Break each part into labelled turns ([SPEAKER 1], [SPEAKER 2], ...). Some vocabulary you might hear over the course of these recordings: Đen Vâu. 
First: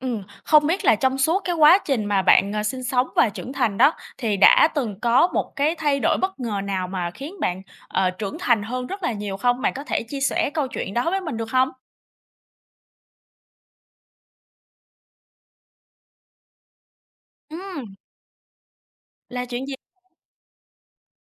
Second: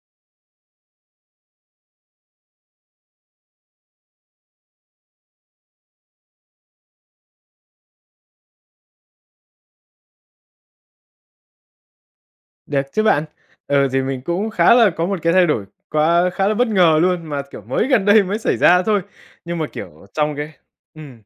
[SPEAKER 1] Không biết là trong suốt cái quá trình mà bạn, sinh sống và trưởng thành đó, thì đã từng có một cái thay đổi bất ngờ nào mà khiến bạn, trưởng thành hơn rất là nhiều không? Bạn có thể chia sẻ câu chuyện đó với mình được không?
[SPEAKER 2] Được chứ bạn. Ừ, thì mình cũng khá là có một cái thay đổi quá khá là bất ngờ luôn, mà, kiểu, mới
[SPEAKER 1] Ừm,
[SPEAKER 2] gần đây mới xảy ra thôi.
[SPEAKER 1] là
[SPEAKER 2] Nhưng mà,
[SPEAKER 1] chuyện gì?
[SPEAKER 2] kiểu, trong cái ừm,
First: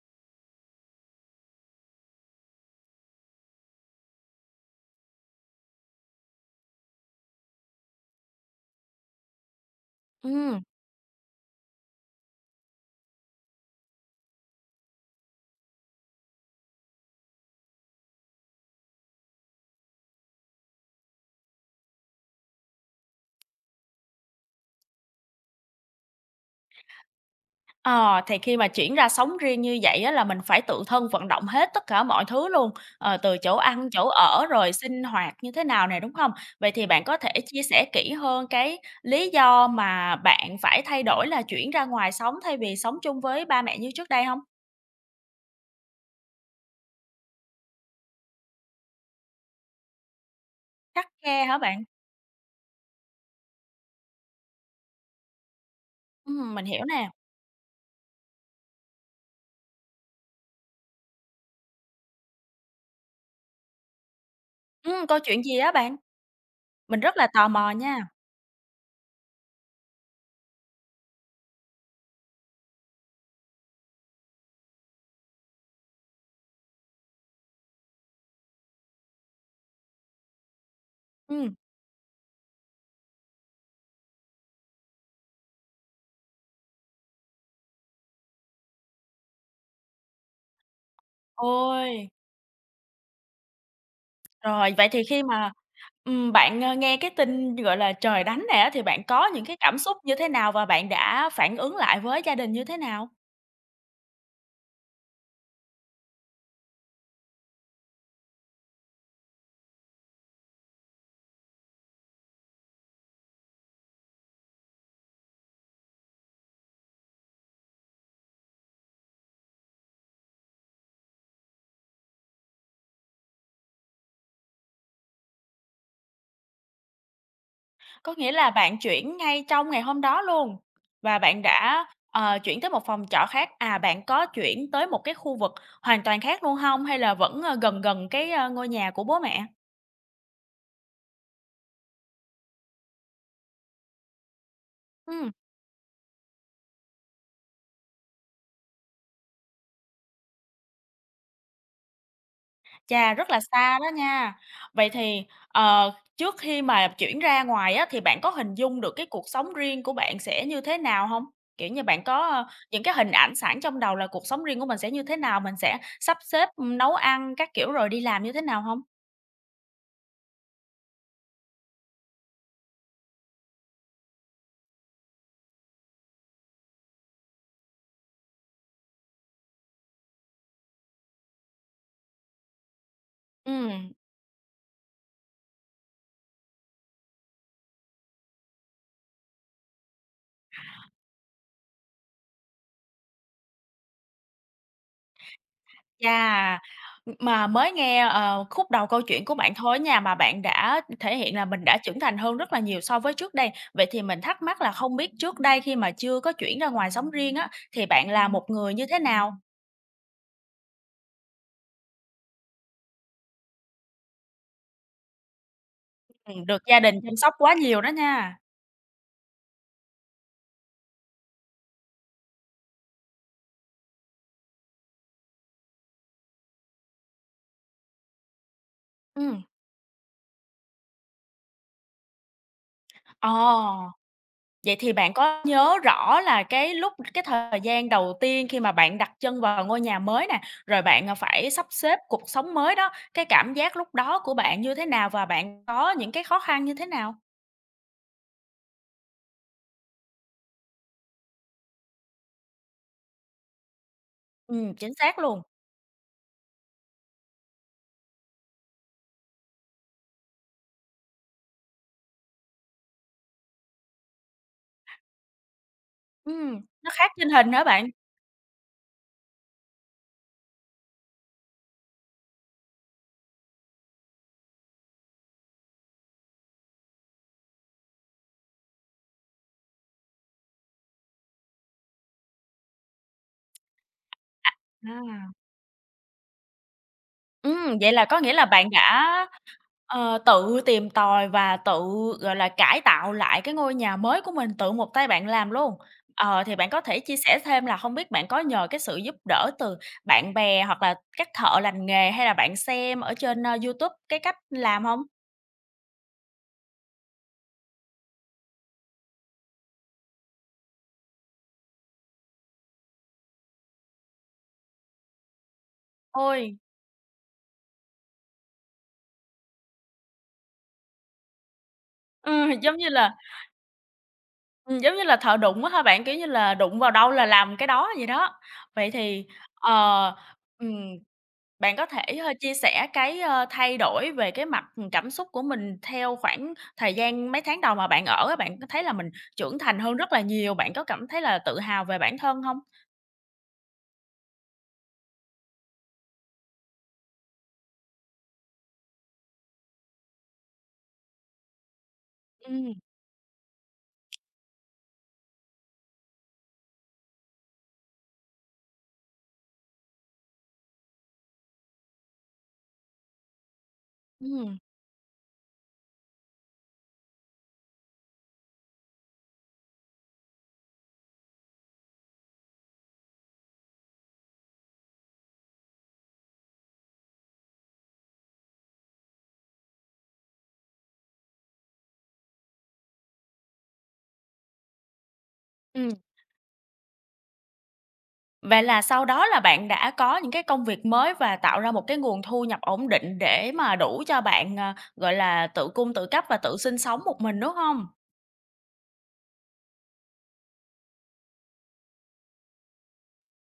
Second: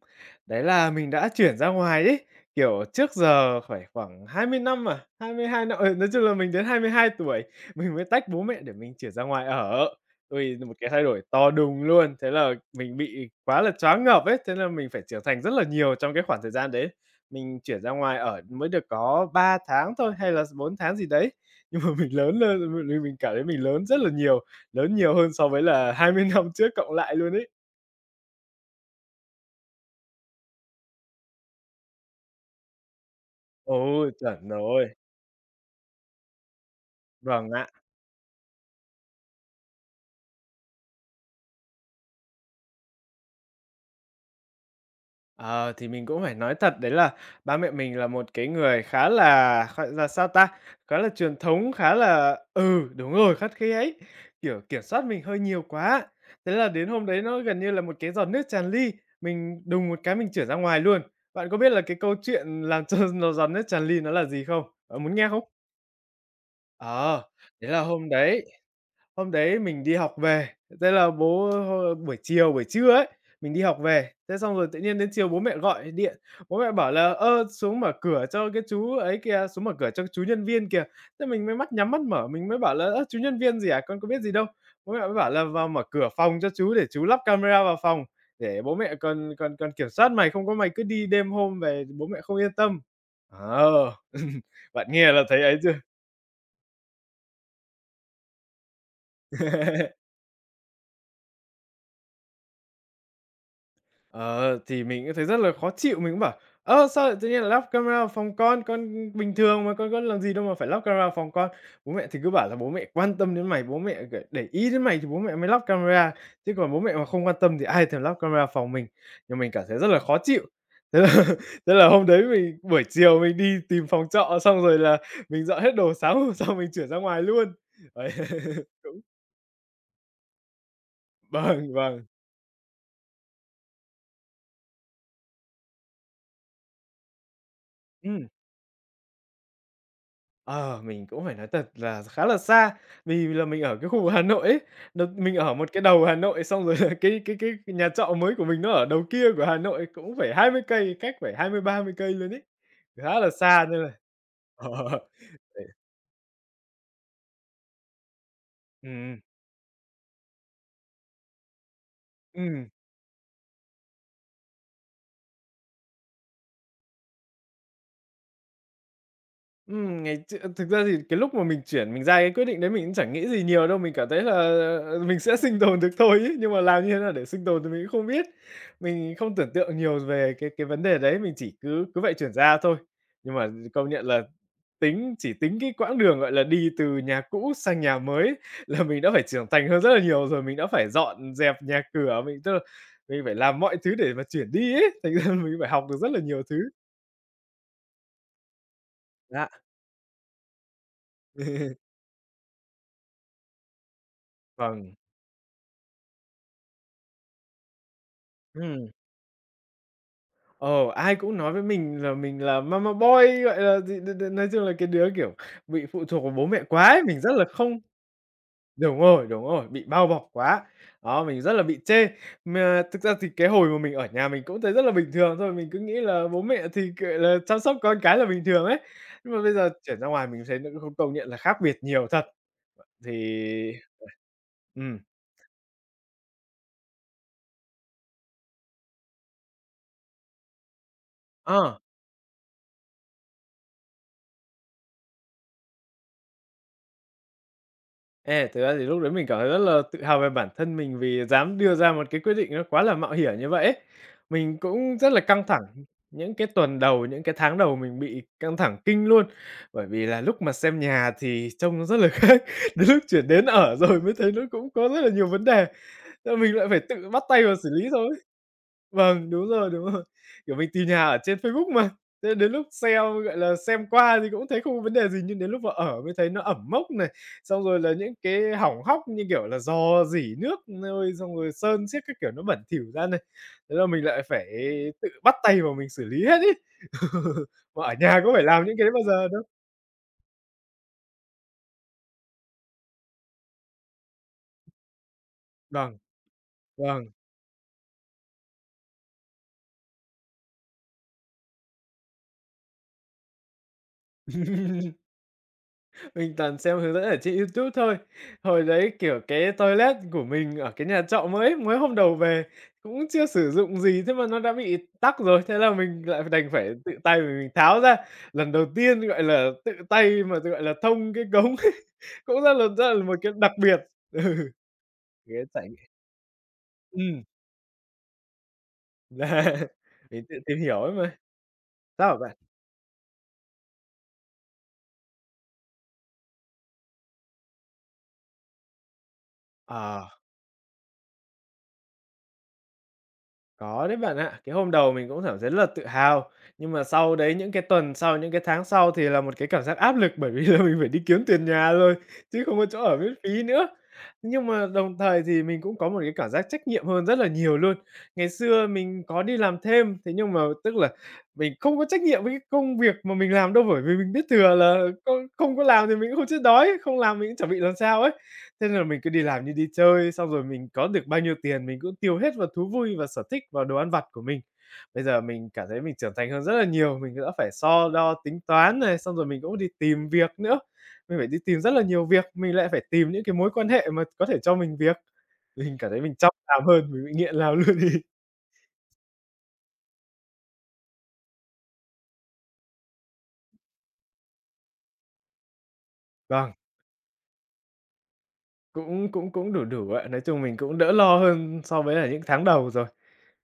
[SPEAKER 2] đấy là mình đã chuyển ra ngoài ấy, kiểu, trước giờ phải khoảng 20 năm à, 22 năm nói chung là mình đến 22 tuổi, mình mới tách bố mẹ để mình chuyển ra ngoài ở. Ôi,
[SPEAKER 1] Ừm.
[SPEAKER 2] một cái thay đổi to đùng luôn, thế là mình bị quá là choáng ngợp ấy, thế là mình phải trưởng thành rất là nhiều trong cái khoảng thời gian đấy. Mình chuyển ra ngoài ở mới được có 3 tháng thôi hay là 4 tháng gì đấy, nhưng mà mình lớn lên mình cảm thấy mình lớn rất là nhiều, lớn nhiều hơn so với là 20 năm trước cộng lại luôn ấy.
[SPEAKER 1] Ờ, thì khi mà chuyển ra sống riêng như vậy á là mình phải tự thân vận động hết tất cả mọi thứ luôn, từ chỗ ăn, chỗ
[SPEAKER 2] Ôi
[SPEAKER 1] ở
[SPEAKER 2] chuẩn
[SPEAKER 1] rồi
[SPEAKER 2] rồi.
[SPEAKER 1] sinh hoạt như thế nào này, đúng không? Vậy thì bạn có thể
[SPEAKER 2] Vâng
[SPEAKER 1] chia
[SPEAKER 2] ạ.
[SPEAKER 1] sẻ kỹ hơn cái lý do mà bạn phải thay đổi là chuyển ra ngoài sống thay vì sống chung với ba mẹ như trước đây không?
[SPEAKER 2] Ờ, thì mình cũng phải nói thật đấy là ba mẹ mình là một cái người khá là, gọi là, sao ta, khá
[SPEAKER 1] Khắt
[SPEAKER 2] là truyền
[SPEAKER 1] khe hả
[SPEAKER 2] thống,
[SPEAKER 1] bạn?
[SPEAKER 2] khá là đúng rồi, khắt khe ấy, kiểu, kiểm soát mình hơi nhiều quá. Thế
[SPEAKER 1] Mình
[SPEAKER 2] là
[SPEAKER 1] hiểu
[SPEAKER 2] đến hôm
[SPEAKER 1] nè.
[SPEAKER 2] đấy nó gần như là một cái giọt nước tràn ly, mình đùng một cái mình chửa ra ngoài luôn. Bạn có biết là cái câu chuyện làm cho nó giọt nước tràn ly nó là gì không? Bạn muốn
[SPEAKER 1] Câu
[SPEAKER 2] nghe
[SPEAKER 1] chuyện
[SPEAKER 2] không?
[SPEAKER 1] gì á bạn? Mình rất
[SPEAKER 2] Ờ,
[SPEAKER 1] là tò
[SPEAKER 2] Thế
[SPEAKER 1] mò
[SPEAKER 2] là
[SPEAKER 1] nha.
[SPEAKER 2] hôm đấy mình đi học về, thế là bố h buổi chiều, buổi trưa ấy, mình đi học về, thế xong rồi tự nhiên đến chiều bố mẹ gọi điện, bố mẹ bảo là "Ơ, xuống mở cửa cho cái chú ấy kìa, xuống mở cửa cho chú nhân viên kìa." Thế mình
[SPEAKER 1] Ừm,
[SPEAKER 2] mới mắt nhắm mắt mở, mình mới bảo là "Ơ, chú nhân viên gì à? Con có biết gì đâu." Bố mẹ mới bảo là "Vào mở cửa phòng cho chú để chú lắp camera vào phòng, để bố mẹ còn còn còn kiểm soát mày, không có mày cứ đi đêm hôm về bố
[SPEAKER 1] Ôi!
[SPEAKER 2] mẹ không yên tâm." Ờ,
[SPEAKER 1] Rồi,
[SPEAKER 2] bạn
[SPEAKER 1] vậy thì
[SPEAKER 2] nghe
[SPEAKER 1] khi
[SPEAKER 2] là thấy
[SPEAKER 1] mà,
[SPEAKER 2] ấy chưa?
[SPEAKER 1] bạn, nghe cái tin, gọi là, trời đánh này á, thì bạn có những cái cảm xúc như thế nào và bạn đã phản ứng lại với gia đình như thế nào?
[SPEAKER 2] Ờ, thì mình cũng thấy rất là khó chịu, mình cũng bảo: "Ơ, sao lại tự nhiên lại lắp camera vào phòng con? Con bình thường mà, con có làm gì đâu mà phải lắp camera vào phòng con." Bố mẹ thì cứ bảo là "Bố mẹ quan tâm đến mày, bố mẹ, kiểu, để ý đến mày thì bố mẹ mới lắp camera, chứ còn bố mẹ mà không quan tâm thì ai thèm lắp camera vào phòng mình." Nhưng mình cảm thấy rất là khó chịu. Thế là thế là hôm đấy mình buổi chiều mình đi tìm phòng trọ, xong rồi là mình dọn hết đồ, sáng hôm sau mình chuyển ra ngoài luôn. Đấy.
[SPEAKER 1] Có nghĩa là bạn
[SPEAKER 2] Đúng.
[SPEAKER 1] chuyển ngay trong ngày hôm đó luôn và bạn
[SPEAKER 2] Vâng,
[SPEAKER 1] đã,
[SPEAKER 2] vâng.
[SPEAKER 1] chuyển tới một phòng trọ khác, bạn có chuyển tới một cái khu vực hoàn toàn khác luôn hông hay là vẫn, gần gần
[SPEAKER 2] Ừm.
[SPEAKER 1] cái, ngôi nhà của bố mẹ?
[SPEAKER 2] Ờ, mình cũng phải nói thật là khá là xa, vì là mình ở cái khu Hà Nội ấy, đợt
[SPEAKER 1] Ừm.
[SPEAKER 2] mình ở một cái đầu Hà Nội, xong rồi là cái nhà trọ mới của mình nó ở đầu kia của Hà Nội, cũng phải 20 cây, cách phải 20-30 cây luôn ấy,
[SPEAKER 1] Chà,
[SPEAKER 2] khá là
[SPEAKER 1] rất là
[SPEAKER 2] xa
[SPEAKER 1] xa
[SPEAKER 2] nên là
[SPEAKER 1] đó nha.
[SPEAKER 2] ờ,
[SPEAKER 1] Vậy thì,
[SPEAKER 2] phải
[SPEAKER 1] trước khi mà chuyển ra ngoài á, thì bạn có hình dung được cái
[SPEAKER 2] ừm,
[SPEAKER 1] cuộc sống riêng của bạn sẽ như thế nào hông? Kiểu như, bạn có,
[SPEAKER 2] ừm.
[SPEAKER 1] những cái hình ảnh sẵn trong đầu là cuộc sống riêng của mình sẽ như thế nào, mình sẽ sắp xếp, nấu ăn các kiểu rồi đi làm như thế nào hông?
[SPEAKER 2] Ngày ch Thực ra thì cái lúc mà mình chuyển mình ra cái quyết định đấy mình cũng chẳng nghĩ gì nhiều đâu, mình cảm thấy là, mình sẽ sinh tồn được thôi ấy. Nhưng mà làm như thế nào để sinh tồn thì mình cũng không biết. Mình không tưởng tượng nhiều về cái vấn đề đấy, mình chỉ cứ cứ vậy chuyển ra thôi. Nhưng mà công
[SPEAKER 1] Ừm.
[SPEAKER 2] nhận là tính chỉ tính cái quãng đường, gọi là, đi từ nhà cũ sang nhà mới là mình đã phải trưởng thành hơn rất là nhiều rồi, mình đã phải dọn dẹp nhà cửa, mình tức là mình phải làm mọi thứ để mà chuyển đi ấy, thành ra mình phải học được rất là nhiều thứ.
[SPEAKER 1] Chà! Mà mới nghe, khúc đầu câu chuyện của
[SPEAKER 2] Đó.
[SPEAKER 1] bạn thôi á nha, mà bạn đã thể hiện là mình đã trưởng thành hơn rất là nhiều so với trước đây. Vậy thì mình thắc mắc là
[SPEAKER 2] Vâng,
[SPEAKER 1] không biết trước đây khi mà chưa có chuyển ra ngoài sống riêng á, thì bạn là một người như
[SPEAKER 2] ừm.
[SPEAKER 1] thế nào?
[SPEAKER 2] Ờ, Ai cũng nói với mình là mama boy, gọi là gì, đ đ nói chung là cái đứa, kiểu, bị phụ thuộc vào bố mẹ
[SPEAKER 1] Được gia
[SPEAKER 2] quá
[SPEAKER 1] đình
[SPEAKER 2] ấy,
[SPEAKER 1] chăm
[SPEAKER 2] mình rất
[SPEAKER 1] sóc
[SPEAKER 2] là
[SPEAKER 1] quá
[SPEAKER 2] không
[SPEAKER 1] nhiều đó nha.
[SPEAKER 2] đúng rồi, đúng rồi, bị bao bọc quá. Đó, mình rất là bị chê. Mà thực ra thì cái hồi mà mình ở nhà mình cũng thấy rất là bình thường thôi, mình cứ nghĩ là bố mẹ thì, gọi là, chăm sóc con cái là bình thường ấy. Nhưng
[SPEAKER 1] Ừ.
[SPEAKER 2] mà bây giờ chuyển ra ngoài mình thấy nó công công nhận là khác biệt nhiều thật. Thì
[SPEAKER 1] Ờ. Vậy thì
[SPEAKER 2] ừm,
[SPEAKER 1] bạn có nhớ rõ là cái lúc cái thời gian đầu tiên khi mà bạn đặt chân vào ngôi nhà mới nè, rồi bạn, phải sắp
[SPEAKER 2] ờ.
[SPEAKER 1] xếp cuộc sống mới đó, cái cảm giác lúc đó của bạn như thế nào và bạn có những cái khó khăn như thế nào?
[SPEAKER 2] Ê, thực ra thì lúc đấy mình cảm thấy rất là tự hào về bản thân mình vì dám đưa ra một cái quyết định nó quá là mạo hiểm như vậy ấy. Mình
[SPEAKER 1] Chính
[SPEAKER 2] cũng rất
[SPEAKER 1] xác
[SPEAKER 2] là
[SPEAKER 1] luôn.
[SPEAKER 2] căng thẳng, những cái tuần đầu, những cái tháng đầu mình bị căng thẳng kinh luôn. Bởi vì là lúc mà xem nhà thì trông nó rất là khác, đến lúc chuyển đến ở rồi mới thấy nó cũng có rất là nhiều vấn đề, nên mình lại phải
[SPEAKER 1] Nó
[SPEAKER 2] tự
[SPEAKER 1] khác
[SPEAKER 2] bắt
[SPEAKER 1] trên
[SPEAKER 2] tay
[SPEAKER 1] hình
[SPEAKER 2] vào
[SPEAKER 1] hả
[SPEAKER 2] xử
[SPEAKER 1] bạn?
[SPEAKER 2] lý thôi. Vâng, đúng rồi, đúng rồi. Kiểu, mình tìm nhà ở trên Facebook mà, thế đến lúc xem, gọi là, xem qua thì cũng thấy không có vấn đề gì, nhưng đến lúc vào ở mới thấy nó ẩm mốc này, xong rồi là những cái hỏng hóc như kiểu là rò rỉ nước nơi xong rồi sơn xiếc các kiểu nó bẩn thỉu ra này. Thế là mình lại phải
[SPEAKER 1] À.
[SPEAKER 2] tự
[SPEAKER 1] À.
[SPEAKER 2] bắt tay vào mình xử lý hết ấy. Mà
[SPEAKER 1] Vậy
[SPEAKER 2] ở
[SPEAKER 1] là có
[SPEAKER 2] nhà có
[SPEAKER 1] nghĩa
[SPEAKER 2] phải
[SPEAKER 1] là
[SPEAKER 2] làm
[SPEAKER 1] bạn
[SPEAKER 2] những cái đấy bao
[SPEAKER 1] đã,
[SPEAKER 2] giờ đâu.
[SPEAKER 1] tự tìm tòi và tự, gọi là, cải tạo lại cái ngôi nhà mới của mình, tự một tay bạn làm luôn.
[SPEAKER 2] Vâng,
[SPEAKER 1] Thì bạn có thể
[SPEAKER 2] vâng.
[SPEAKER 1] chia sẻ thêm là không biết bạn có nhờ cái sự giúp đỡ từ bạn bè hoặc là các thợ lành nghề hay là bạn xem ở trên, YouTube cái cách làm hông?
[SPEAKER 2] Mình toàn xem hướng dẫn ở trên YouTube thôi. Hồi đấy, kiểu, cái toilet của mình ở cái nhà trọ mới mới hôm đầu về cũng chưa sử dụng gì, thế mà nó đã bị tắc rồi, thế là mình lại đành
[SPEAKER 1] Ôi,
[SPEAKER 2] phải tự tay mà mình tháo ra. Lần đầu tiên, gọi là, tự tay mà, gọi là, thông cái cống ấy,
[SPEAKER 1] ừ,
[SPEAKER 2] cũng
[SPEAKER 1] giống như
[SPEAKER 2] rất là
[SPEAKER 1] là
[SPEAKER 2] một cái đặc biệt.
[SPEAKER 1] giống như là
[SPEAKER 2] Ừ,
[SPEAKER 1] thợ
[SPEAKER 2] cái
[SPEAKER 1] đụng
[SPEAKER 2] trải
[SPEAKER 1] á
[SPEAKER 2] nghiệm
[SPEAKER 1] hả bạn? Kiểu như là, đụng vào đâu
[SPEAKER 2] ừm,
[SPEAKER 1] là làm cái đó. Vậy thì,
[SPEAKER 2] là
[SPEAKER 1] ờ,
[SPEAKER 2] mình tự tìm
[SPEAKER 1] ừm
[SPEAKER 2] hiểu ấy mà.
[SPEAKER 1] Bạn có thể,
[SPEAKER 2] Sao hả bạn?
[SPEAKER 1] chia sẻ cái, thay đổi về cái mặt, cảm xúc của mình theo khoảng thời gian mấy tháng đầu mà bạn ở á, bạn có thấy là mình trưởng thành hơn
[SPEAKER 2] Ờ.
[SPEAKER 1] rất là nhiều, bạn có cảm thấy là tự hào về bản thân không?
[SPEAKER 2] Có đấy bạn ạ. Cái hôm đầu mình cũng cảm thấy rất là tự hào, nhưng mà sau đấy những cái tuần sau, những cái tháng sau thì là một cái cảm giác áp lực bởi vì là mình phải đi kiếm tiền nhà rồi, chứ không có
[SPEAKER 1] Ừm.
[SPEAKER 2] chỗ ở miễn phí nữa. Nhưng mà đồng thời thì mình cũng có một cái cảm giác trách nhiệm hơn rất là nhiều luôn. Ngày xưa mình có đi làm thêm, thế nhưng mà tức là mình không có trách nhiệm với cái công việc mà mình làm đâu, bởi vì mình biết thừa
[SPEAKER 1] Ừm.
[SPEAKER 2] là không không có làm thì mình cũng không chết đói, không làm mình cũng chẳng bị làm sao ấy. Thế nên là mình cứ đi làm như đi chơi, xong rồi mình có được bao nhiêu tiền mình cũng tiêu hết vào thú vui và sở thích, vào đồ ăn vặt của mình. Bây giờ mình cảm thấy mình trưởng thành hơn rất là nhiều, mình đã phải so đo tính toán này, xong rồi mình cũng đi tìm việc nữa. Mình phải đi tìm rất là nhiều việc, mình lại phải tìm những cái mối quan hệ mà có thể cho mình việc. Mình cảm
[SPEAKER 1] Ừm.
[SPEAKER 2] thấy mình chăm làm hơn, mình bị nghiện làm luôn đi.
[SPEAKER 1] Vậy là sau đó là bạn đã có những cái công việc mới và tạo ra một cái nguồn thu nhập ổn định để mà đủ cho bạn, gọi là, tự cung tự cấp và
[SPEAKER 2] Vâng,
[SPEAKER 1] tự sinh sống một mình, đúng không?
[SPEAKER 2] cũng cũng cũng đủ đủ ạ. Nói chung mình cũng đỡ lo hơn so với là những tháng đầu rồi,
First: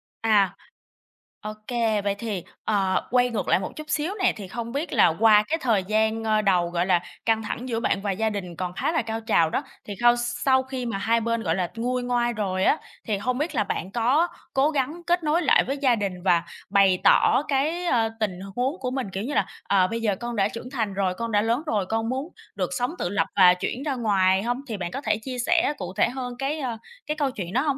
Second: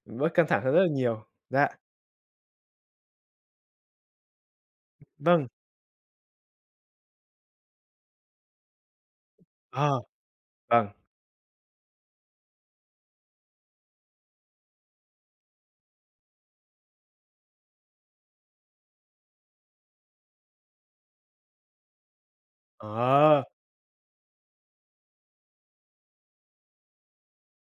[SPEAKER 2] bớt căng
[SPEAKER 1] À,
[SPEAKER 2] thẳng hơn rất là nhiều.
[SPEAKER 1] OK,
[SPEAKER 2] Dạ,
[SPEAKER 1] vậy thì, quay ngược lại một chút xíu nè, thì không biết là qua
[SPEAKER 2] vâng,
[SPEAKER 1] cái thời gian, đầu, gọi là, căng thẳng giữa bạn và gia đình còn khá là cao trào đó,
[SPEAKER 2] ờ,
[SPEAKER 1] thì khau sau khi
[SPEAKER 2] vâng,
[SPEAKER 1] mà hai bên, gọi là, nguôi ngoai rồi á, thì không biết là bạn có cố gắng kết nối lại với gia đình và bày tỏ cái, tình huống của mình, kiểu như là, "Bây giờ con đã trưởng thành rồi, con đã lớn rồi, con muốn được sống tự lập
[SPEAKER 2] ờ.
[SPEAKER 1] và chuyển ra ngoài" không? Thì bạn có thể chia sẻ cụ thể hơn cái câu chuyện đó không?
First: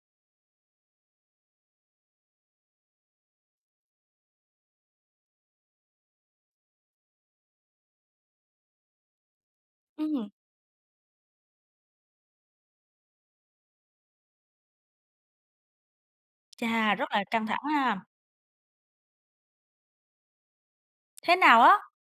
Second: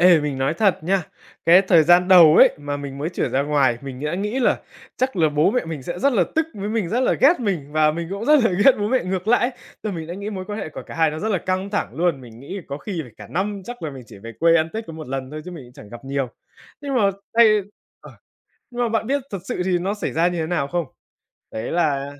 [SPEAKER 2] Ê, mình nói thật nha, cái thời gian đầu ấy, mà mình mới chuyển ra ngoài, mình đã nghĩ là chắc là bố mẹ mình sẽ rất là tức với mình, rất là ghét mình và mình cũng rất là ghét bố mẹ ngược lại ấy. Tức là mình đã nghĩ
[SPEAKER 1] Ừm,
[SPEAKER 2] mối quan hệ của cả hai nó rất là căng thẳng luôn, mình nghĩ có khi phải cả năm chắc là mình chỉ về quê ăn Tết có một lần thôi chứ mình cũng chẳng gặp nhiều. Nhưng
[SPEAKER 1] Chà,
[SPEAKER 2] mà
[SPEAKER 1] rất là căng thẳng
[SPEAKER 2] thay
[SPEAKER 1] ha.
[SPEAKER 2] ờ, nhưng mà bạn biết thật sự thì nó xảy ra như thế nào không?
[SPEAKER 1] Thế nào
[SPEAKER 2] Đấy
[SPEAKER 1] á?
[SPEAKER 2] là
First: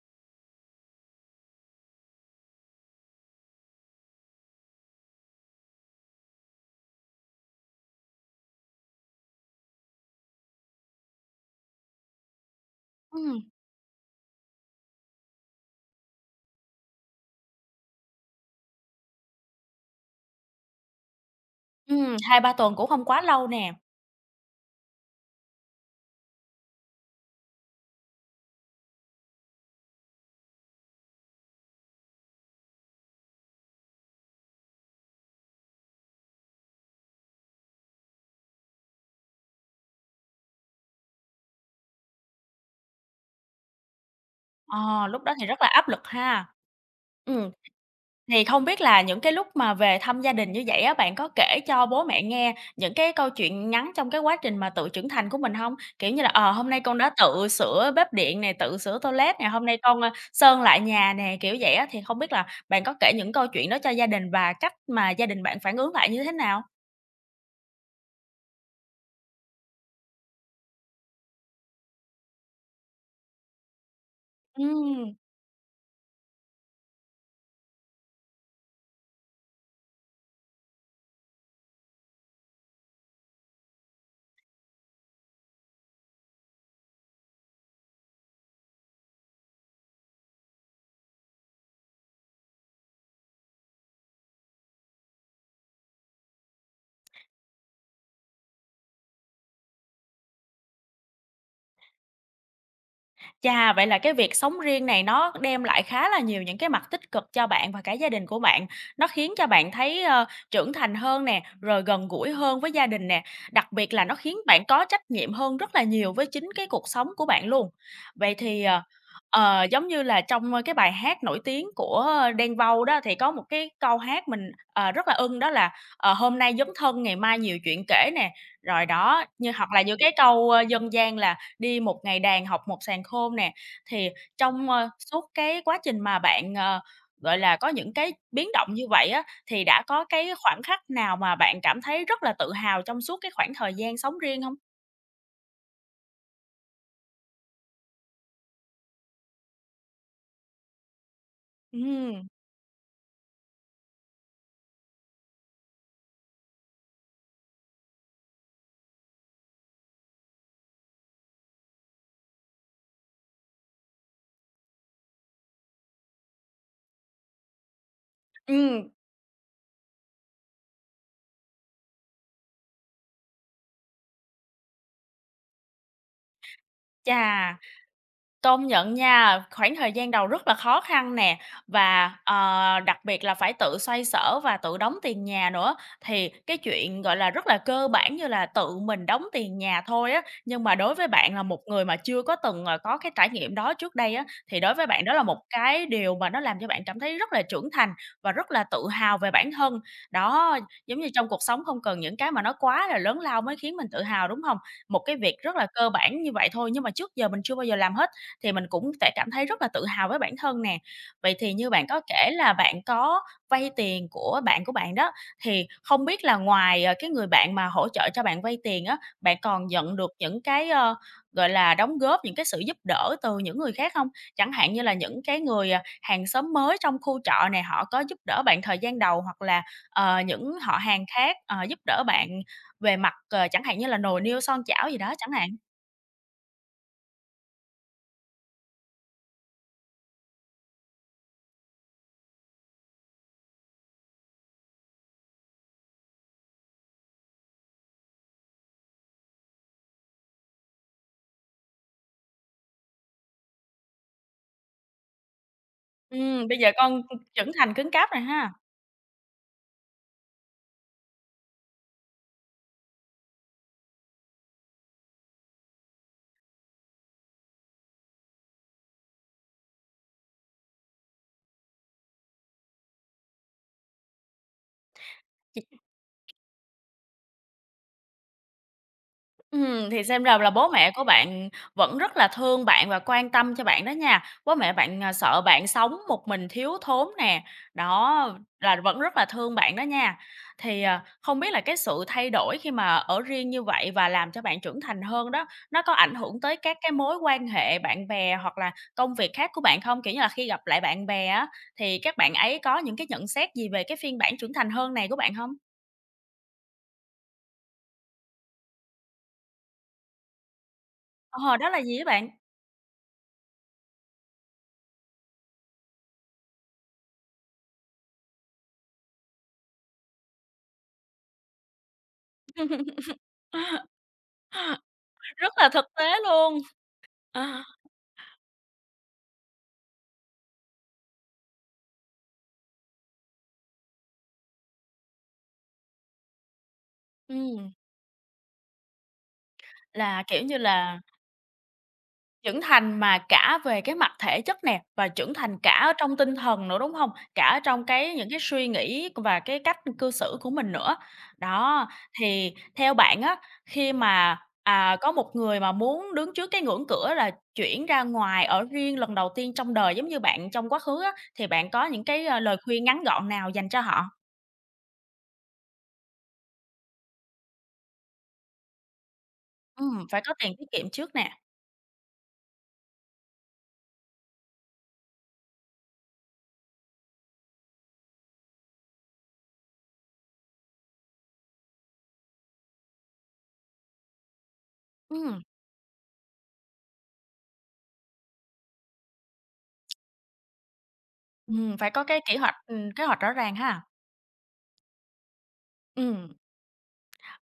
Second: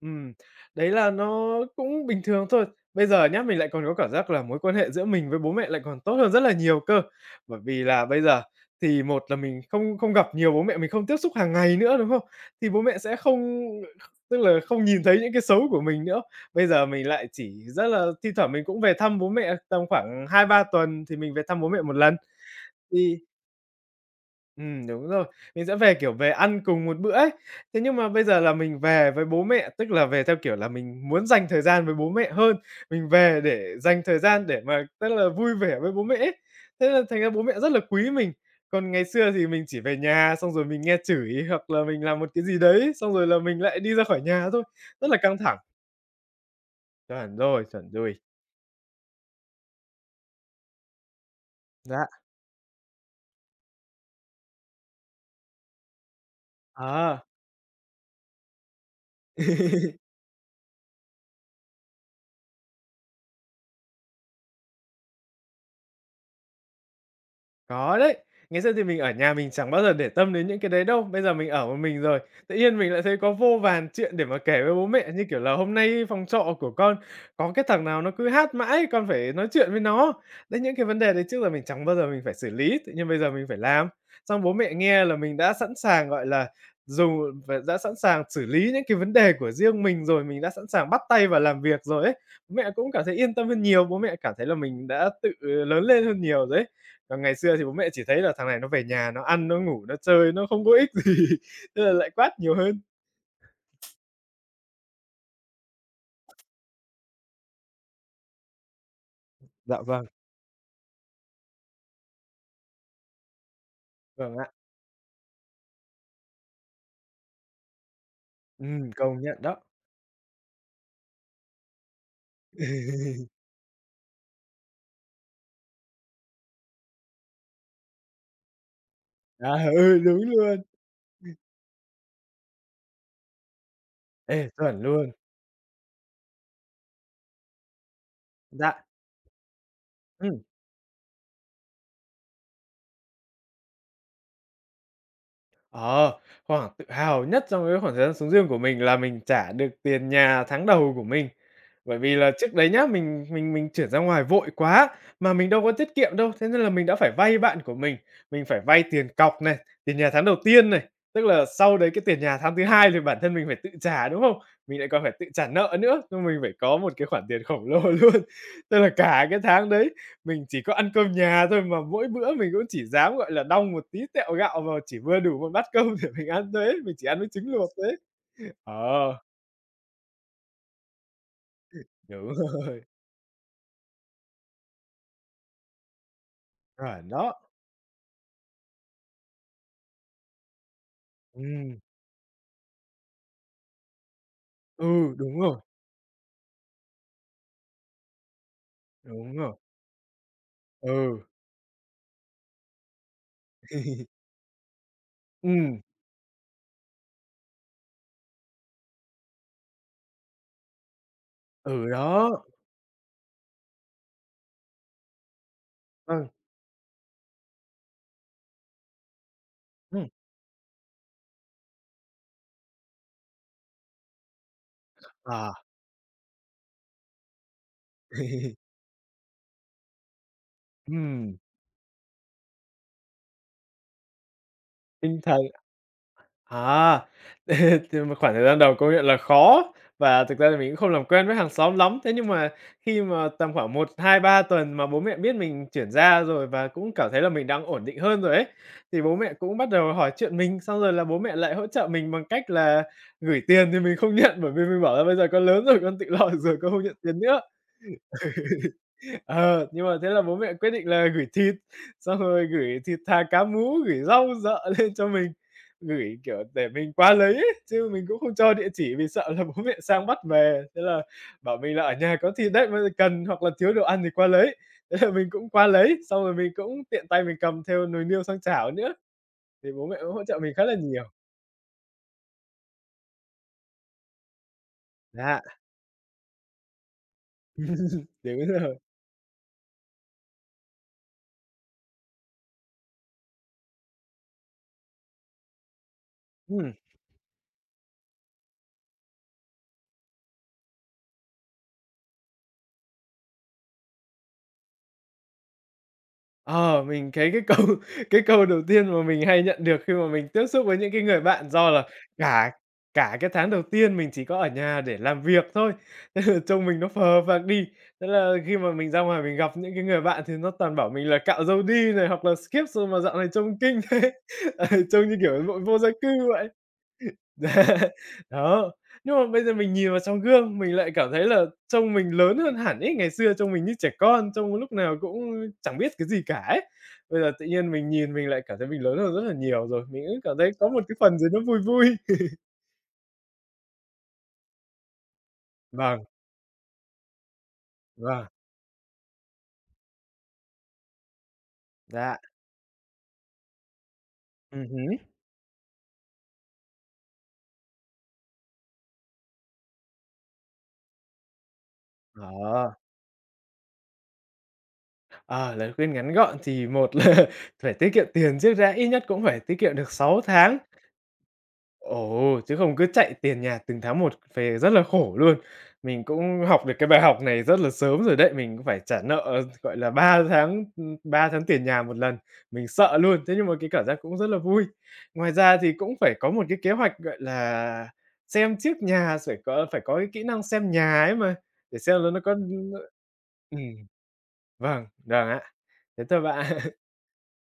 [SPEAKER 2] ừm, đấy là nó cũng bình thường thôi. Bây giờ nhá, mình lại còn có cảm giác là mối quan hệ giữa mình với bố mẹ lại còn tốt hơn rất là nhiều cơ. Bởi vì là bây giờ thì một là mình không không gặp nhiều bố mẹ, mình không tiếp xúc hàng ngày nữa, đúng không? Thì bố mẹ sẽ
[SPEAKER 1] Ừm,
[SPEAKER 2] không tức là không nhìn thấy những cái xấu của mình nữa. Bây giờ mình lại chỉ rất là thi thoảng mình cũng về thăm bố mẹ tầm khoảng 2-3 tuần thì mình về thăm bố mẹ một lần.
[SPEAKER 1] 2-3 tuần cũng không
[SPEAKER 2] Thì
[SPEAKER 1] quá lâu nè.
[SPEAKER 2] ừm, đúng rồi. Mình sẽ về, kiểu, về ăn cùng một bữa ấy. Thế nhưng mà bây giờ là mình về với bố mẹ, tức là về theo kiểu là mình muốn dành thời gian với bố mẹ hơn, mình về để dành thời gian để mà, tức là, vui vẻ với bố mẹ ấy. Thế là thành ra bố mẹ rất là quý mình. Còn ngày xưa thì mình chỉ về nhà xong rồi mình nghe chửi hoặc là mình làm một cái gì đấy, xong rồi là mình lại đi ra khỏi nhà thôi,
[SPEAKER 1] Ờ,
[SPEAKER 2] rất là
[SPEAKER 1] Lúc đó
[SPEAKER 2] căng
[SPEAKER 1] thì
[SPEAKER 2] thẳng.
[SPEAKER 1] rất là áp lực ha.
[SPEAKER 2] Chuẩn
[SPEAKER 1] Ừm.
[SPEAKER 2] rồi, chuẩn rồi.
[SPEAKER 1] Thì không biết là những cái lúc mà về thăm gia đình như vậy á, bạn có kể cho bố
[SPEAKER 2] Dạ.
[SPEAKER 1] mẹ nghe những cái câu chuyện ngắn trong cái quá trình mà tự trưởng thành của mình hông? Kiểu như là, hôm nay con đã
[SPEAKER 2] à
[SPEAKER 1] tự sửa bếp điện nè, tự sửa toilet nè, hôm nay con, sơn lại nhà nè, kiểu vậy á, thì không biết là bạn có kể những câu chuyện đó cho gia đình và cách mà gia đình bạn phản ứng lại như thế nào?
[SPEAKER 2] Có đấy. Ngày xưa thì mình ở nhà mình chẳng bao giờ để tâm đến những cái đấy đâu. Bây giờ mình ở một mình rồi, tự nhiên mình lại thấy có vô vàn chuyện để mà kể với bố
[SPEAKER 1] Ừm.
[SPEAKER 2] mẹ, như kiểu là hôm nay phòng trọ của con có cái thằng nào nó cứ hát mãi, con phải nói chuyện với nó. Đấy, những cái vấn đề đấy trước giờ mình chẳng bao giờ mình phải xử lý, tự nhiên bây giờ mình phải làm. Xong bố mẹ nghe là mình đã sẵn sàng, gọi là, dùng và đã sẵn sàng xử lý những cái vấn đề của riêng mình rồi, mình đã sẵn sàng bắt tay vào làm việc rồi ấy. Bố mẹ cũng cảm thấy yên tâm hơn nhiều, bố mẹ cảm thấy là mình đã tự lớn lên hơn nhiều rồi ấy. Còn ngày xưa thì bố mẹ chỉ thấy là thằng này nó về nhà nó ăn, nó ngủ, nó chơi, nó không có ích gì, thế là lại quát nhiều hơn.
[SPEAKER 1] Chà, vậy là cái việc sống riêng này nó đem lại khá là nhiều những cái mặt tích cực cho bạn và cả gia đình của bạn. Nó khiến cho bạn
[SPEAKER 2] Dạ
[SPEAKER 1] thấy,
[SPEAKER 2] vâng.
[SPEAKER 1] trưởng thành hơn nè, rồi gần gũi hơn với gia đình nè, đặc biệt là nó
[SPEAKER 2] Vâng
[SPEAKER 1] khiến
[SPEAKER 2] ạ,
[SPEAKER 1] bạn có trách nhiệm hơn rất là nhiều với chính cái cuộc sống của bạn luôn. Vậy thì,
[SPEAKER 2] công nhận đó.
[SPEAKER 1] giống như là trong, cái bài hát nổi tiếng của Đen Vâu đó thì có một cái câu hát mình, rất là ưng đó là, "Hôm nay dấn thân, ngày mai nhiều chuyện kể" nè, rồi đó, như hoặc
[SPEAKER 2] À,
[SPEAKER 1] là như
[SPEAKER 2] ừ,
[SPEAKER 1] cái
[SPEAKER 2] đúng
[SPEAKER 1] câu,
[SPEAKER 2] luôn.
[SPEAKER 1] dân gian là "Đi một ngày đàn học một sàn khôn" nè, thì
[SPEAKER 2] Ê,
[SPEAKER 1] trong,
[SPEAKER 2] chuẩn luôn.
[SPEAKER 1] suốt cái quá trình mà bạn, gọi là, có những cái biến động
[SPEAKER 2] Dạ,
[SPEAKER 1] như vậy á, thì đã có cái
[SPEAKER 2] ừm.
[SPEAKER 1] khoảnh khắc nào mà bạn cảm thấy rất là tự hào trong suốt cái khoảng thời gian sống riêng không?
[SPEAKER 2] Ờ, khoảng tự hào nhất trong cái khoảng thời gian sống riêng của mình là mình trả được tiền nhà tháng đầu của mình. Bởi vì
[SPEAKER 1] Ừ,
[SPEAKER 2] là trước đấy nhá, mình chuyển ra ngoài vội quá, mà mình đâu có tiết kiệm đâu, thế nên là mình đã phải vay bạn của mình. Mình phải vay tiền cọc này, tiền nhà tháng đầu tiên này, tức là sau đấy cái tiền nhà tháng thứ hai thì bản thân mình phải tự trả, đúng không? Mình lại còn phải tự trả nợ nữa, nên mình phải có một cái khoản tiền khổng lồ luôn.
[SPEAKER 1] ừ.
[SPEAKER 2] Tức là cả cái tháng đấy mình chỉ có ăn cơm nhà thôi mà mỗi bữa mình cũng chỉ dám, gọi là, đong một tí tẹo gạo vào chỉ vừa đủ một bát cơm để mình ăn thôi ấy, mình chỉ ăn với trứng
[SPEAKER 1] Chà!
[SPEAKER 2] luộc thôi ấy.
[SPEAKER 1] Công nhận
[SPEAKER 2] Ờ,
[SPEAKER 1] nha, khoảng thời gian đầu rất là khó khăn nè, và,
[SPEAKER 2] đúng rồi,
[SPEAKER 1] đặc biệt là phải tự xoay sở và tự đóng tiền nhà nữa. Thì cái chuyện,
[SPEAKER 2] chuẩn
[SPEAKER 1] gọi là,
[SPEAKER 2] đó.
[SPEAKER 1] rất là cơ bản như là tự mình đóng tiền nhà thôi á, nhưng mà đối với bạn là một
[SPEAKER 2] Ừm,
[SPEAKER 1] người mà chưa có từng, có cái trải nghiệm đó trước đây á, thì đối với bạn đó
[SPEAKER 2] ừ,
[SPEAKER 1] là một
[SPEAKER 2] đúng rồi,
[SPEAKER 1] cái điều mà nó làm cho bạn cảm thấy rất là trưởng thành và rất là tự hào về
[SPEAKER 2] đúng
[SPEAKER 1] bản
[SPEAKER 2] rồi,
[SPEAKER 1] thân. Đó, giống như
[SPEAKER 2] ừ.
[SPEAKER 1] trong cuộc sống không cần những cái mà nó quá là lớn lao mới khiến mình tự hào, đúng không? Một cái việc rất là
[SPEAKER 2] Ừm,
[SPEAKER 1] cơ bản như vậy thôi nhưng mà trước giờ mình chưa bao giờ làm hết. Thì mình cũng sẽ cảm thấy rất là tự hào với bản thân nè. Vậy thì như bạn
[SPEAKER 2] ừ,
[SPEAKER 1] có kể
[SPEAKER 2] đó,
[SPEAKER 1] là bạn có vay tiền của bạn đó, thì không biết
[SPEAKER 2] vâng,
[SPEAKER 1] là ngoài, cái người bạn mà hỗ trợ cho bạn vay tiền á, bạn còn nhận
[SPEAKER 2] ừm,
[SPEAKER 1] được những cái, gọi là, đóng góp, những cái sự giúp đỡ từ những người khác không? Chẳng hạn như là những cái
[SPEAKER 2] à,
[SPEAKER 1] người, hàng xóm mới trong khu trọ này họ có giúp đỡ bạn thời gian đầu hoặc là, những họ hàng
[SPEAKER 2] ừm,
[SPEAKER 1] khác, giúp đỡ bạn về mặt, chẳng hạn như là nồi niêu son chảo gì đó
[SPEAKER 2] tinh
[SPEAKER 1] chẳng
[SPEAKER 2] thần.
[SPEAKER 1] hạn.
[SPEAKER 2] À, thì mà khoảng thời gian đầu công nhận là khó và thực ra thì mình cũng không làm quen với hàng xóm lắm. Thế nhưng mà khi mà tầm khoảng một 2 3 tuần mà bố mẹ biết mình chuyển ra rồi và cũng cảm thấy là mình đang ổn định hơn rồi ấy, thì bố mẹ cũng bắt đầu hỏi chuyện mình, xong rồi là bố mẹ lại hỗ trợ mình bằng cách là gửi tiền thì mình không nhận, bởi vì mình bảo là "Bây giờ con lớn rồi, con tự lo được rồi,
[SPEAKER 1] Bây
[SPEAKER 2] con
[SPEAKER 1] giờ
[SPEAKER 2] không nhận
[SPEAKER 1] con,
[SPEAKER 2] tiền nữa."
[SPEAKER 1] trưởng thành cứng cáp rồi ha.
[SPEAKER 2] Ờ, nhưng mà thế là bố mẹ quyết định là gửi thịt, xong rồi gửi thịt thà cá mú, gửi rau dợ lên cho mình, gửi, kiểu, để mình qua lấy ấy, chứ mình cũng không cho địa chỉ vì sợ là bố mẹ sang bắt về. Thế là bảo mình là "Ở nhà có thịt đấy, bao giờ cần hoặc là thiếu đồ ăn thì qua lấy." Thế là mình cũng qua lấy, xong rồi mình cũng tiện tay mình cầm theo nồi niêu sang chảo nữa, thì bố mẹ
[SPEAKER 1] Thì
[SPEAKER 2] cũng
[SPEAKER 1] xem
[SPEAKER 2] hỗ
[SPEAKER 1] ra
[SPEAKER 2] trợ
[SPEAKER 1] là
[SPEAKER 2] mình khá
[SPEAKER 1] bố
[SPEAKER 2] là
[SPEAKER 1] mẹ
[SPEAKER 2] nhiều.
[SPEAKER 1] của bạn vẫn rất là thương bạn và quan tâm cho bạn đó nha. Bố mẹ bạn,
[SPEAKER 2] Dạ.
[SPEAKER 1] sợ bạn sống một mình thiếu thốn nè, đó,
[SPEAKER 2] Đúng
[SPEAKER 1] là
[SPEAKER 2] rồi.
[SPEAKER 1] vẫn rất là thương bạn đó nha. Thì, không biết là cái sự thay đổi khi mà ở riêng như vậy và làm cho bạn trưởng thành hơn đó, nó có ảnh hưởng tới
[SPEAKER 2] Ừm.
[SPEAKER 1] các cái mối quan hệ bạn bè hoặc là công việc khác của bạn không? Kiểu như là khi gặp lại bạn bè á, thì các bạn ấy có những cái nhận xét gì về cái phiên bản trưởng thành hơn này của bạn không?
[SPEAKER 2] Ờ, mình thấy cái câu cái câu đầu tiên mà mình hay nhận được khi mà mình tiếp xúc với những cái người bạn
[SPEAKER 1] Ờ, Đó
[SPEAKER 2] do
[SPEAKER 1] là
[SPEAKER 2] là
[SPEAKER 1] gì á bạn?
[SPEAKER 2] cả cả cái tháng đầu tiên mình chỉ có ở nhà để làm việc thôi, nên là trông mình nó phờ phạc đi. Thế là khi mà mình ra ngoài mình gặp những cái người bạn thì nó toàn bảo mình là cạo râu đi này, hoặc là skip rồi mà dạo này trông kinh thế, ờ, trông như kiểu
[SPEAKER 1] Rất
[SPEAKER 2] bộ
[SPEAKER 1] là
[SPEAKER 2] vô
[SPEAKER 1] thực
[SPEAKER 2] gia
[SPEAKER 1] tế
[SPEAKER 2] cư vậy.
[SPEAKER 1] luôn. À,
[SPEAKER 2] Đó, nhưng mà bây giờ mình nhìn vào trong gương, mình lại cảm thấy là trông mình lớn hơn hẳn ấy, ngày xưa trông mình như trẻ con, trông lúc nào cũng chẳng biết cái gì cả ấy. Bây giờ tự nhiên
[SPEAKER 1] ừm,
[SPEAKER 2] mình nhìn mình lại cảm thấy mình lớn hơn rất là nhiều rồi, mình cũng
[SPEAKER 1] là,
[SPEAKER 2] cảm
[SPEAKER 1] kiểu
[SPEAKER 2] thấy
[SPEAKER 1] như
[SPEAKER 2] có một cái
[SPEAKER 1] là,
[SPEAKER 2] phần gì nó vui vui.
[SPEAKER 1] trưởng thành mà cả về cái mặt thể chất nè, và trưởng thành cả ở
[SPEAKER 2] Vâng,
[SPEAKER 1] trong tinh thần nữa, đúng hông? Cả ở trong cái
[SPEAKER 2] vâng,
[SPEAKER 1] những cái suy nghĩ và cái cách cư xử của mình nữa. Đó,
[SPEAKER 2] dạ,
[SPEAKER 1] thì theo bạn á, khi mà,
[SPEAKER 2] hứm,
[SPEAKER 1] có một người mà muốn đứng trước cái ngưỡng cửa là chuyển ra ngoài ở riêng lần đầu tiên trong đời giống như bạn trong quá khứ á, thì bạn có những cái, lời
[SPEAKER 2] đó.
[SPEAKER 1] khuyên ngắn gọn nào dành cho họ?
[SPEAKER 2] À, lời khuyên ngắn gọn thì một là phải tiết kiệm tiền trước đã, ít nhất cũng phải tiết kiệm được 6
[SPEAKER 1] Phải có tiền
[SPEAKER 2] tháng.
[SPEAKER 1] tiết kiệm trước nè.
[SPEAKER 2] Ồ, chứ không cứ chạy tiền nhà từng tháng một về rất là khổ luôn. Mình cũng học được cái bài học này rất là sớm rồi đấy, mình cũng phải trả nợ, gọi là, 3 tháng, 3 tháng tiền nhà một lần, mình sợ luôn, thế nhưng mà cái cảm giác cũng rất là vui. Ngoài
[SPEAKER 1] Ừm.
[SPEAKER 2] ra thì cũng phải có một cái kế hoạch, gọi là, xem trước nhà, phải có cái kỹ năng xem nhà ấy mà, để
[SPEAKER 1] Phải
[SPEAKER 2] xem
[SPEAKER 1] có
[SPEAKER 2] là nó
[SPEAKER 1] cái
[SPEAKER 2] có
[SPEAKER 1] kế hoạch rõ ràng ha.
[SPEAKER 2] vâng, vâng ạ. Thế thôi
[SPEAKER 1] Ừm,
[SPEAKER 2] bạn.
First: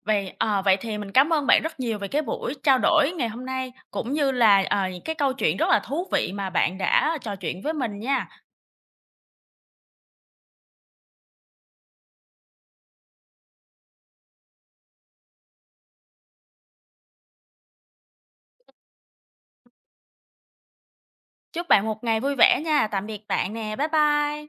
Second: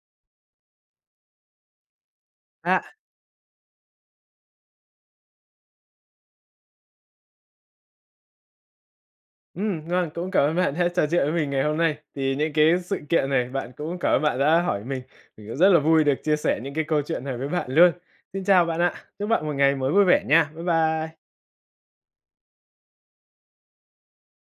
[SPEAKER 1] Vậy thì mình cảm ơn bạn rất nhiều về cái buổi trao đổi ngày hôm nay, cũng như là, những cái câu chuyện rất là thú vị mà bạn đã trò chuyện với mình nha.
[SPEAKER 2] Vâng, cũng cảm ơn bạn đã trò chuyện với mình ngày hôm nay. Thì những cái sự kiện này bạn cũng cảm ơn bạn đã hỏi mình. Mình cũng rất là vui được chia sẻ những cái câu chuyện này với bạn luôn. Xin chào bạn ạ. Chúc bạn một ngày mới vui vẻ nha. Bye bye.
[SPEAKER 1] Chúc bạn một ngày vui vẻ nha. Tạm biệt bạn nè. Bye bye.